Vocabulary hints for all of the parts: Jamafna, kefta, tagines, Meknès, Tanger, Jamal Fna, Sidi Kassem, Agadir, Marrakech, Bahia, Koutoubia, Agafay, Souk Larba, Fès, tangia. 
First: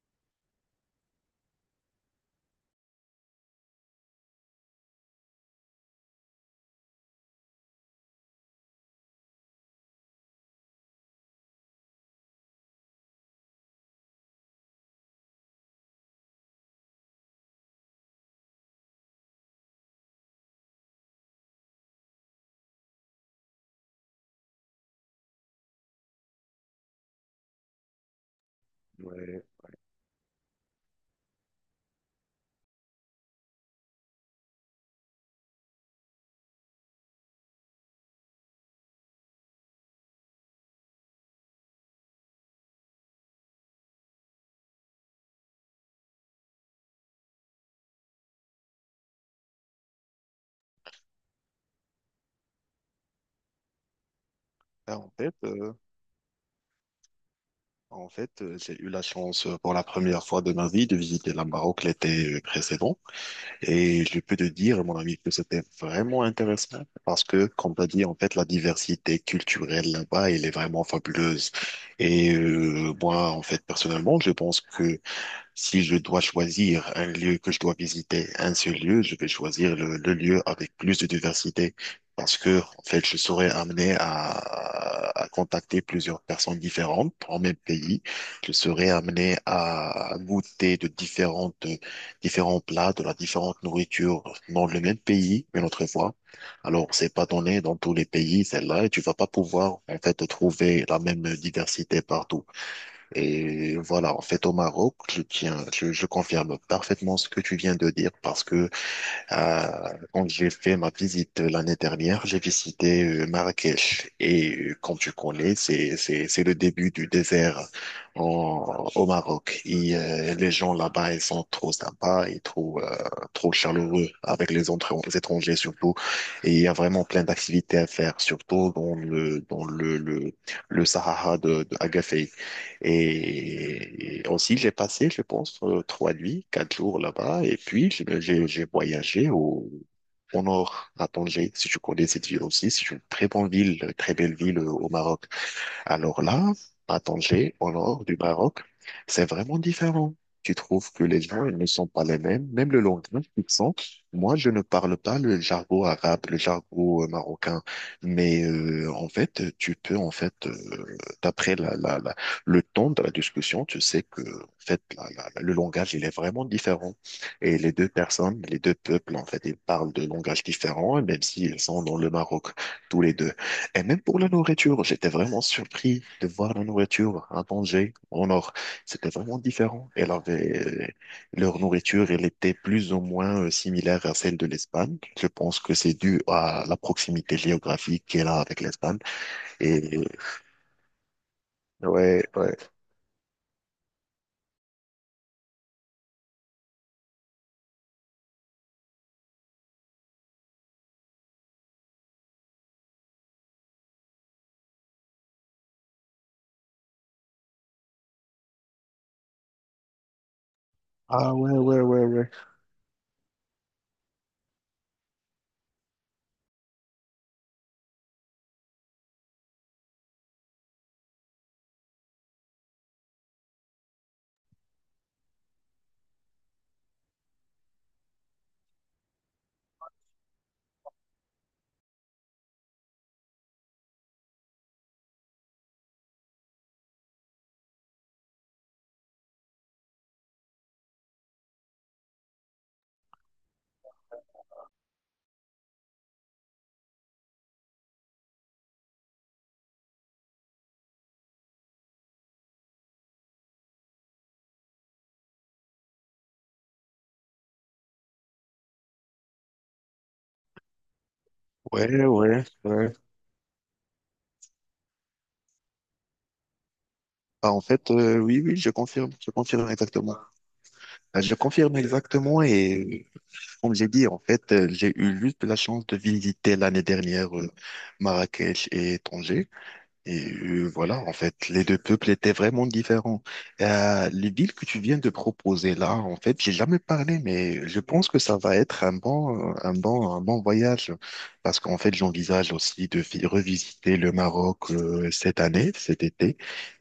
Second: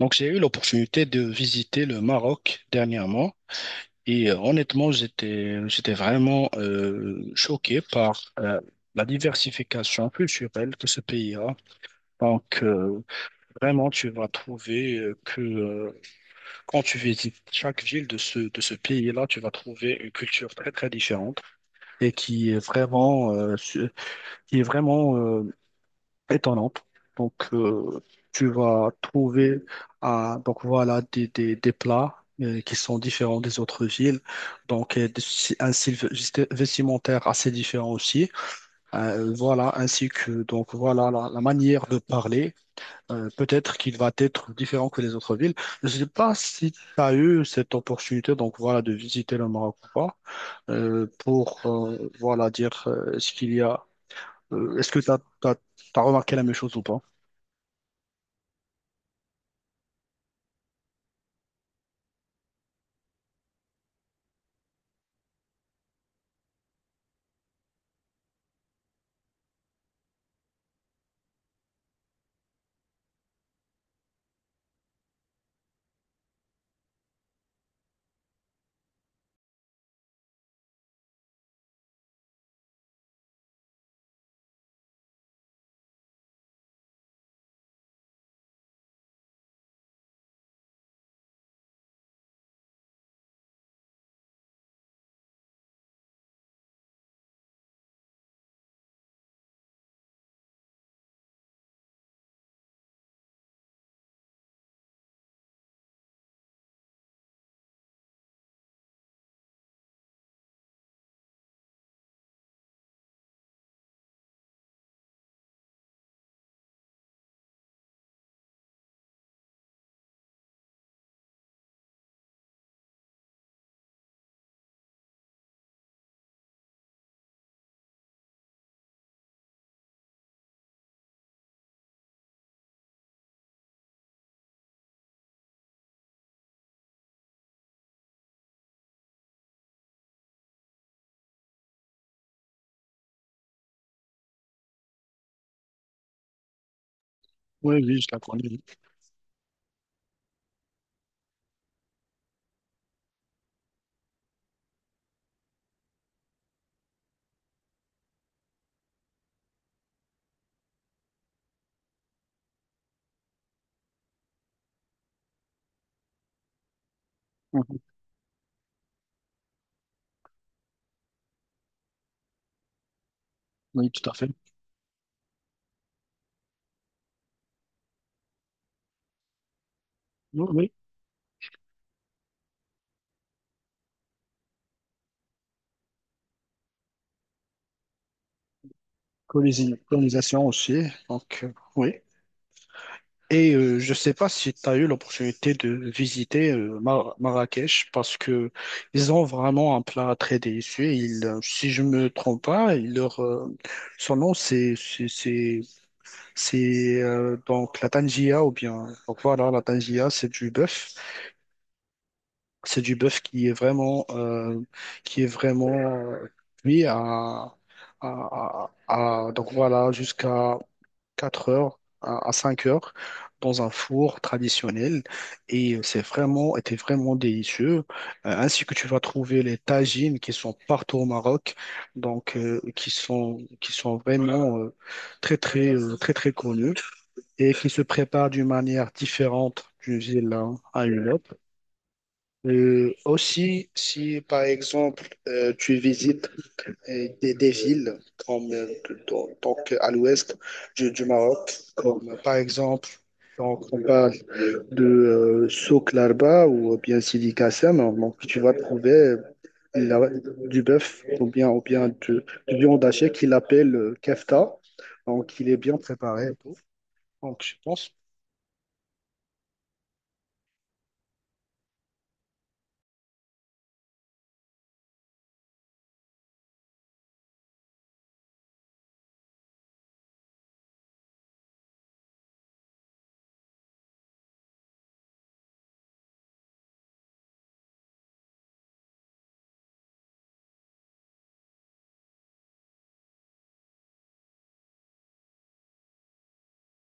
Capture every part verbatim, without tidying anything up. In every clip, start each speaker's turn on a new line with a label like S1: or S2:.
S1: Donc, j'ai eu l'opportunité de visiter le Maroc dernièrement et euh, honnêtement, j'étais, j'étais vraiment euh, choqué par euh, la diversification culturelle que ce pays a. Donc, euh, Vraiment, tu vas trouver euh, que euh, quand tu visites chaque ville de ce, de ce pays-là, tu vas trouver une culture très, très différente et qui est vraiment, euh, su- qui est vraiment euh, étonnante. Donc, euh, Tu vas
S2: Ouais.
S1: trouver ah, donc voilà, des, des, des plats euh, qui sont différents des autres villes. Donc, euh, des- si, un style vesti- vestimentaire assez différent aussi. Euh, voilà, ainsi que donc voilà la, la manière de parler. Euh, peut-être qu'il va être différent que les autres villes. Je ne sais pas si tu as eu cette opportunité donc voilà, de visiter le Maroc ou pas euh, pour euh, voilà, dire euh, ce qu'il y a. Euh, est-ce
S2: Et
S1: que tu
S2: en
S1: as,
S2: fait,
S1: t'as, t'as
S2: euh,
S1: t'as remarqué la même chose ou pas?
S2: en fait, euh, j'ai eu la chance euh, pour la première fois de ma vie de visiter la Maroc l'été euh, précédent. Et je peux te dire, mon ami, que c'était vraiment intéressant parce que, comme tu as dit, en fait, la diversité culturelle là-bas, elle est vraiment fabuleuse. Et euh, moi, en fait, personnellement, je pense que si je dois choisir un lieu que je dois visiter, un seul lieu, je vais choisir le, le lieu avec plus de diversité parce que, en fait, je serai amené à, à contacter plusieurs personnes différentes en même pays. Je serai amené à goûter de différentes, différents plats, de la différente nourriture dans le même pays une autre fois. Alors, c'est pas donné dans tous les pays, celle-là, et tu vas pas pouvoir, en fait, trouver la même diversité partout. Et voilà, en fait, au Maroc, je tiens, je, je confirme parfaitement ce que tu viens de dire parce que euh, quand j'ai fait ma visite l'année dernière, j'ai visité euh, Marrakech et euh, comme tu connais, c'est c'est c'est le début du désert en- au Maroc. Et euh, les gens là-bas, ils sont trop sympas et trop euh, trop chaleureux avec les autres- les étrangers surtout. Et il y a vraiment plein d'activités à faire, surtout dans le dans le le, le Sahara de, de Agafay. Et et aussi, j'ai passé, je pense, euh, trois nuits, quatre jours là-bas. Et puis, je- j'ai j'ai voyagé au, au nord, à Tanger, si tu connais cette ville aussi. C'est une très bonne ville, très belle ville euh, au Maroc. Alors là, à Tanger, au
S1: Oui, oui,
S2: nord
S1: je
S2: du
S1: la connais.
S2: Maroc, c'est vraiment différent. Tu trouves que les gens ils ne sont pas les mêmes, même le langage qu'ils sont. Moi, je ne parle pas le jargon arabe, le jargon euh, marocain, mais euh, en fait, tu peux en fait, euh, d'après la, la, la- le ton de la discussion, tu sais que en fait, la- la- la- le langage il est vraiment différent. Et les
S1: Mhm.
S2: deux personnes, les deux peuples en fait, ils parlent de langages différents, même s'ils sont dans le Maroc tous les deux. Et
S1: Oui,
S2: même
S1: tout à
S2: pour la
S1: fait.
S2: nourriture, j'étais vraiment surpris de voir la nourriture à Tanger, au nord. C'était vraiment différent. Elle
S1: Oui,
S2: avait,
S1: oui.
S2: euh, leur nourriture, elle était plus ou moins euh, similaire à celle de l'Espagne. Je pense que c'est dû à la proximité géographique qu'elle a avec l'Espagne.
S1: Colisi-
S2: Et
S1: Colonisation aussi. Donc, euh, oui.
S2: ouais, ouais.
S1: Et euh, je ne sais pas si tu as eu l'opportunité de visiter euh, Mar- Marrakech parce que ils ont vraiment un plat très délicieux. Ils, euh, si je me trompe pas, ils leur, euh, son nom, c'est c'est c'est- c'est, euh, donc la tangia ou bien. Donc voilà, la tangia, c'est du bœuf.
S2: Ah ouais, ouais, ouais, ouais.
S1: C'est du bœuf qui est vraiment, euh, qui est vraiment euh, cuit à, à- à- à- donc voilà, jusqu'à quatre heures, à, à cinq heures, dans un four traditionnel. Et c'est vraiment, était vraiment délicieux. Euh, ainsi que tu vas trouver les tagines qui sont partout au Maroc, donc euh, qui sont, qui sont vraiment euh, très, très, euh, très, très connus et qui se préparent d'une manière différente d'une ville à une autre. Euh, aussi, si par exemple euh, tu visites euh, des, des villes comme euh, donc, donc, à l'ouest du, du Maroc, comme euh, par exemple, donc on parle de euh, Souk Larba ou bien Sidi Kassem, hein, donc tu vas trouver euh, la- du bœuf ou bien ou bien
S2: Ouais,
S1: du,
S2: ouais,
S1: du viande
S2: ouais.
S1: hachée qu'il appelle euh, kefta, donc il est bien préparé. Et tout. Donc
S2: Ah,
S1: je
S2: en
S1: pense,
S2: fait, euh, oui, oui, je confirme, je confirme exactement. Euh, Je confirme exactement. Et comme j'ai dit, en fait, euh, j'ai eu juste la chance de visiter l'année dernière euh, Marrakech et Tanger. Et euh, voilà, en fait, les deux peuples étaient vraiment différents. Euh, les villes que tu viens de proposer là, en fait, j'ai jamais parlé, mais je pense que ça va être un bon, un bon, un bon voyage. Parce qu'en fait, j'envisage aussi de vi- revisiter le Maroc euh, cette année, cet été,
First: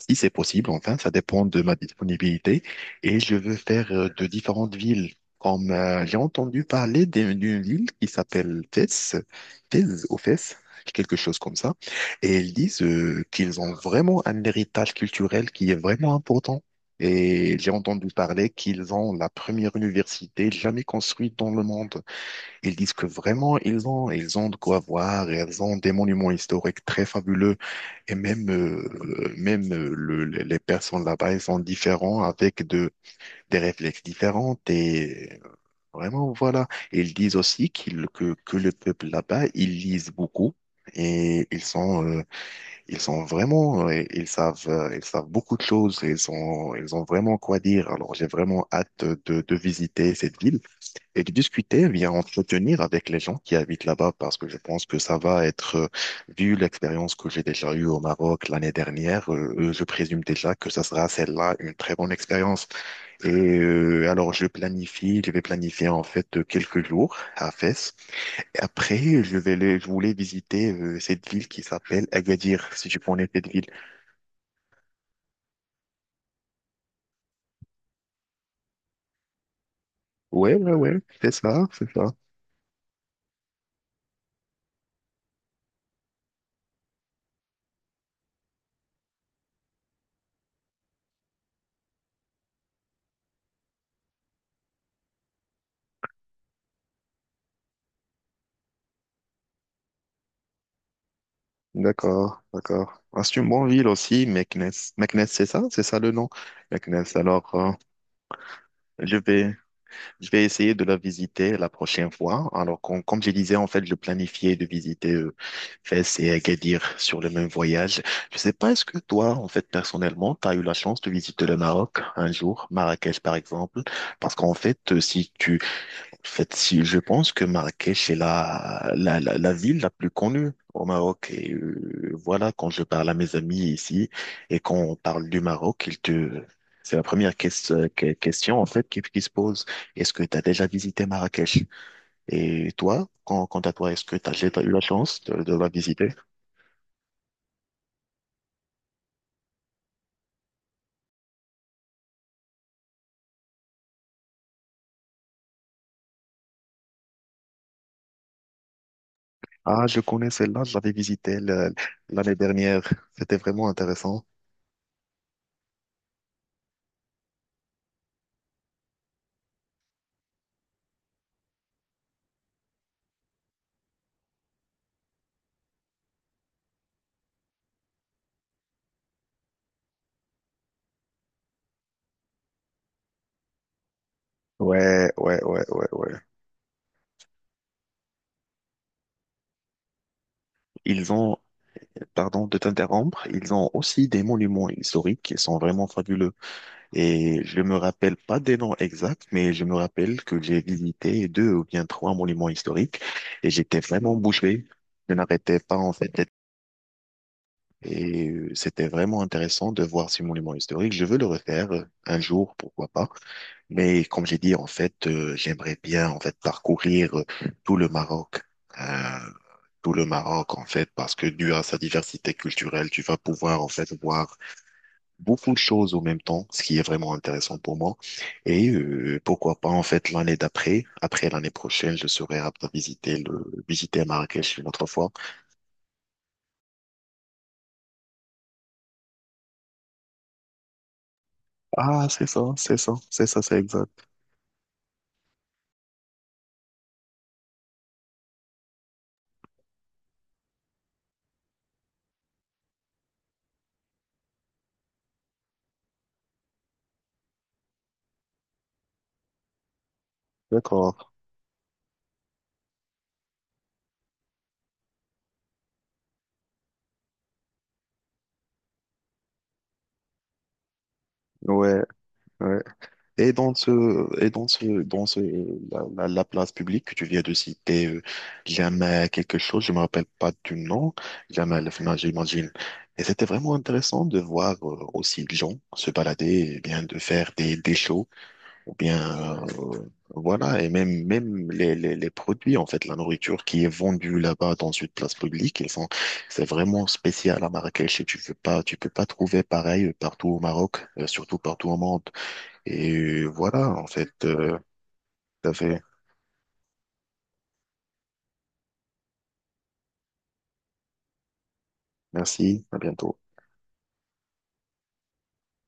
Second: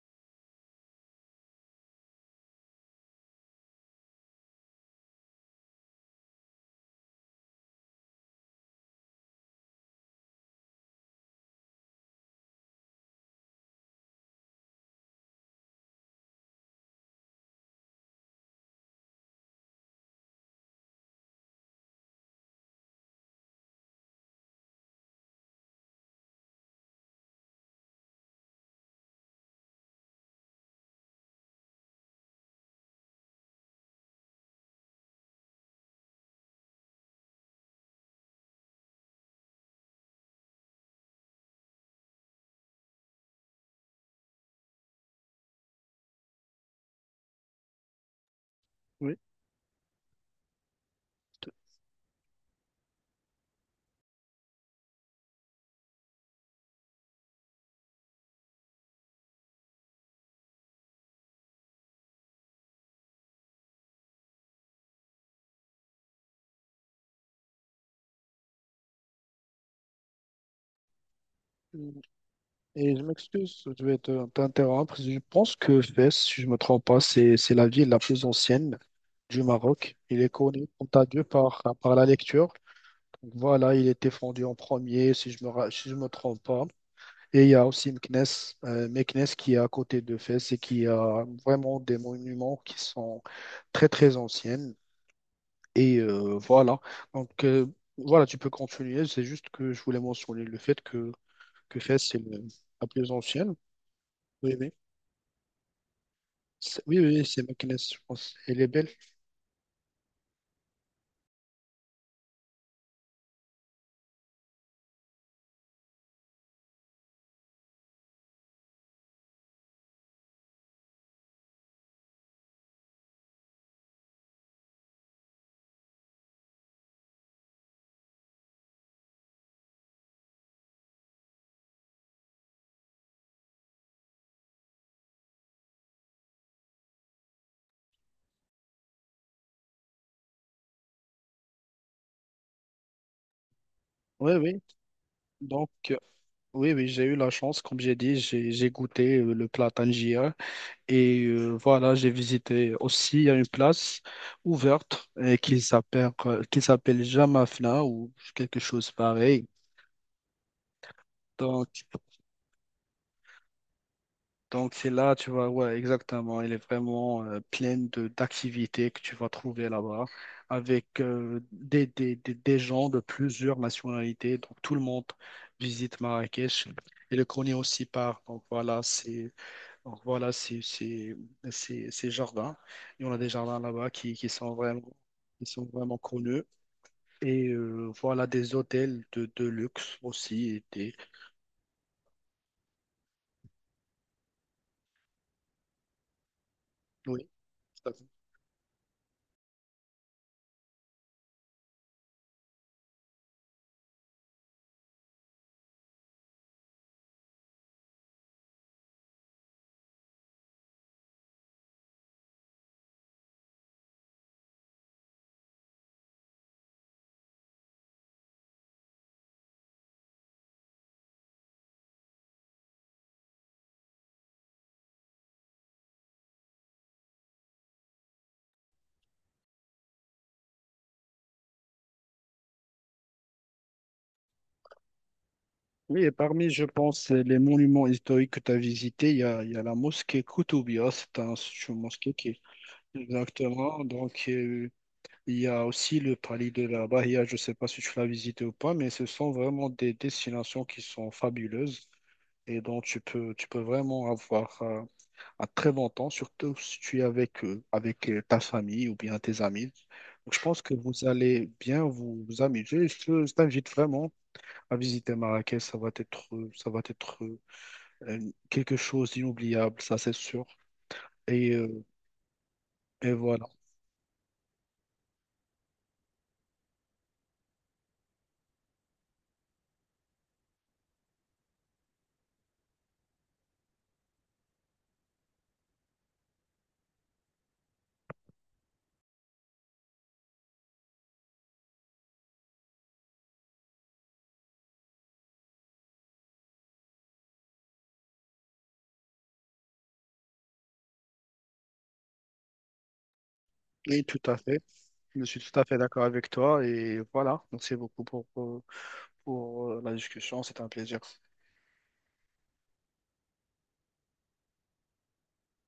S2: si c'est possible. Enfin, ça dépend de ma disponibilité. Et je veux faire euh, de différentes villes. Comme euh, j'ai entendu parler d'une d'une ville qui s'appelle Fès, Fès ou Fès, quelque chose comme ça. Et ils disent euh, qu'ils ont vraiment un héritage culturel qui est vraiment important. Et j'ai entendu parler qu'ils ont la première université jamais construite dans le monde. Ils disent que vraiment, ils ont, ils ont de quoi voir, ils ont des monuments historiques très fabuleux. Et même, euh, même euh, le- le- les personnes là-bas, ils sont différents avec de, des réflexes différents. Et vraiment, voilà. Ils disent aussi qu'ils, que, que le peuple là-bas, ils lisent beaucoup. Et ils sont euh, ils sont vraiment, euh, ils savent, euh, ils savent beaucoup de choses. Ils ont, ils ont vraiment quoi dire. Alors, j'ai vraiment hâte de, de visiter cette ville et de discuter, bien entretenir avec les gens qui habitent là-bas, parce que je pense que ça va être, euh, vu l'expérience que j'ai déjà eue au Maroc l'année dernière, euh, euh, je présume déjà que ça sera celle-là une très bonne expérience. Et euh, alors, je planifie, je vais planifier en fait euh, quelques jours à Fès. Et après, je vais, les- je voulais visiter euh, cette ville qui
S1: oui.
S2: s'appelle Agadir, si
S1: Et
S2: tu
S1: je
S2: connais cette
S1: m'excuse,
S2: ville.
S1: je vais te- t'interrompre. Je pense que Fès, si je ne me trompe pas, c'est c'est la ville la plus ancienne du Maroc. Il est
S2: Ouais,
S1: connu,
S2: ouais, ouais,
S1: quant à Dieu,
S2: c'est
S1: par,
S2: ça, c'est
S1: par la
S2: ça.
S1: lecture. Donc voilà, il était fondé en premier, si je me, ra- si je me trompe pas. Et il y a aussi Meknès, euh, Meknès qui est à côté de Fès et qui a vraiment des monuments qui sont très, très anciens. Et euh, voilà. Donc euh, voilà, tu peux continuer. C'est juste que je voulais mentionner le fait que, que Fès, c'est
S2: D'accord,
S1: le- la
S2: d'accord.
S1: plus
S2: Ah, c'est une
S1: ancienne.
S2: bonne ville aussi,
S1: Oui, oui.
S2: Meknès. Meknès, c'est ça, c'est ça le nom.
S1: C'est- Oui,
S2: Meknès.
S1: oui, c'est
S2: Alors, euh,
S1: Meknès, je pense. Elle est belle.
S2: je vais, je vais essayer de la visiter la prochaine fois. Alors, com- comme je disais, en fait, je planifiais de visiter euh, Fès et Agadir sur le même voyage. Je sais pas, est-ce que toi, en fait, personnellement, tu as eu la chance de visiter le Maroc un jour, Marrakech par exemple? Parce qu'en fait, euh, si tu En fait, si, je pense que Marrakech est la, la, la, la ville la plus connue au Maroc. Et euh, voilà, quand je parle à mes amis ici et quand on parle du Maroc, ils te... C'est la première ques- que- question en fait qui, qui se pose. Est-ce que tu as déjà visité Marrakech? Et toi, quand- quant à toi, est-ce que tu as
S1: Oui,
S2: déjà
S1: oui.
S2: eu la chance de, de
S1: Donc,
S2: la
S1: euh,
S2: visiter?
S1: oui, oui, j'ai eu la chance, comme j'ai dit, j'ai j'ai goûté euh, le plat tangier. Et euh, voilà, j'ai visité aussi, il y a une place ouverte euh, qui s'appelle euh, qui s'appelle Jamafna ou quelque chose pareil.
S2: Ah, je connais celle-là, je l'avais visitée
S1: Donc,
S2: le- l'année dernière. C'était vraiment intéressant.
S1: Donc c'est là, tu vois, ouais, exactement. Il est vraiment euh, plein de d'activités que tu vas trouver là-bas, avec euh, des, des, des, des gens de plusieurs nationalités. Donc tout le monde visite Marrakech. Et le connaît aussi par, donc voilà, c'est donc voilà, c'est c'est c'est ces jardins. Et on a des jardins là-bas qui, qui sont vraiment
S2: Ouais, ouais,
S1: qui
S2: ouais,
S1: sont
S2: ouais,
S1: vraiment
S2: ouais.
S1: connus. Et euh, voilà des hôtels de, de luxe aussi. Et des-
S2: Ils ont, pardon de t'interrompre, ils ont aussi des monuments historiques qui sont vraiment fabuleux.
S1: oui.
S2: Et je me rappelle pas des noms exacts, mais je me rappelle que j'ai visité deux ou bien trois monuments historiques et j'étais vraiment bouche bée. Je n'arrêtais pas en fait. Et euh, c'était vraiment intéressant de voir ces monuments historiques. Je veux le refaire euh, un jour, pourquoi pas. Mais comme j'ai dit, en fait, euh, j'aimerais bien en fait parcourir euh, tout le Maroc, euh, tout le Maroc en fait, parce que dû à sa diversité culturelle, tu vas pouvoir en fait voir beaucoup de choses en même temps, ce qui est vraiment intéressant pour moi. Et euh, pourquoi pas en fait l'année d'après, après l'année prochaine, je serai apte à visiter le visiter Marrakech une autre fois.
S1: Oui, et parmi, je pense, les monuments historiques que tu as visités, il y a, il y a la mosquée Koutoubia, c'est un- c'est une
S2: Ah,
S1: mosquée
S2: c'est
S1: qui est
S2: ça, c'est ça, c'est ça, c'est
S1: exactement.
S2: exact.
S1: Donc, euh, il y a aussi le palais de la Bahia, je ne sais pas si tu l'as visité ou pas, mais ce sont vraiment des destinations qui sont fabuleuses et dont tu peux, tu peux vraiment avoir euh, un très bon temps, surtout si tu es avec, euh, avec euh, ta famille ou bien tes amis. Donc, je pense que vous
S2: D'accord.
S1: allez bien vous, vous amuser. Je, je t'invite vraiment. À visiter Marrakech, ça va être, euh, ça va être euh, un- quelque chose d'inoubliable, ça c'est sûr. Et,
S2: Ouais,
S1: euh,
S2: ouais.
S1: et
S2: Et
S1: voilà.
S2: dans ce, et dans ce, dans ce, la, la, la place publique que tu viens de citer, euh, Jamal quelque chose, je me rappelle pas du nom, Jamal Fna, j'imagine. Et c'était vraiment intéressant de voir euh, aussi des gens se balader, et bien de faire des, des shows, ou bien, euh, voilà, et même, même les, les, les produits, en fait, la nourriture qui est vendue là-bas dans une place publique, ils sont, c'est vraiment spécial à Marrakech et tu peux pas, tu peux pas trouver pareil partout au Maroc, euh, surtout partout au monde. Et voilà, en
S1: Oui,
S2: fait,
S1: tout à
S2: euh,
S1: fait. Je suis
S2: tout à
S1: tout à fait
S2: fait.
S1: d'accord avec toi et voilà. Merci beaucoup pour, pour, pour euh, la discussion. C'était un plaisir.
S2: Merci, à bientôt.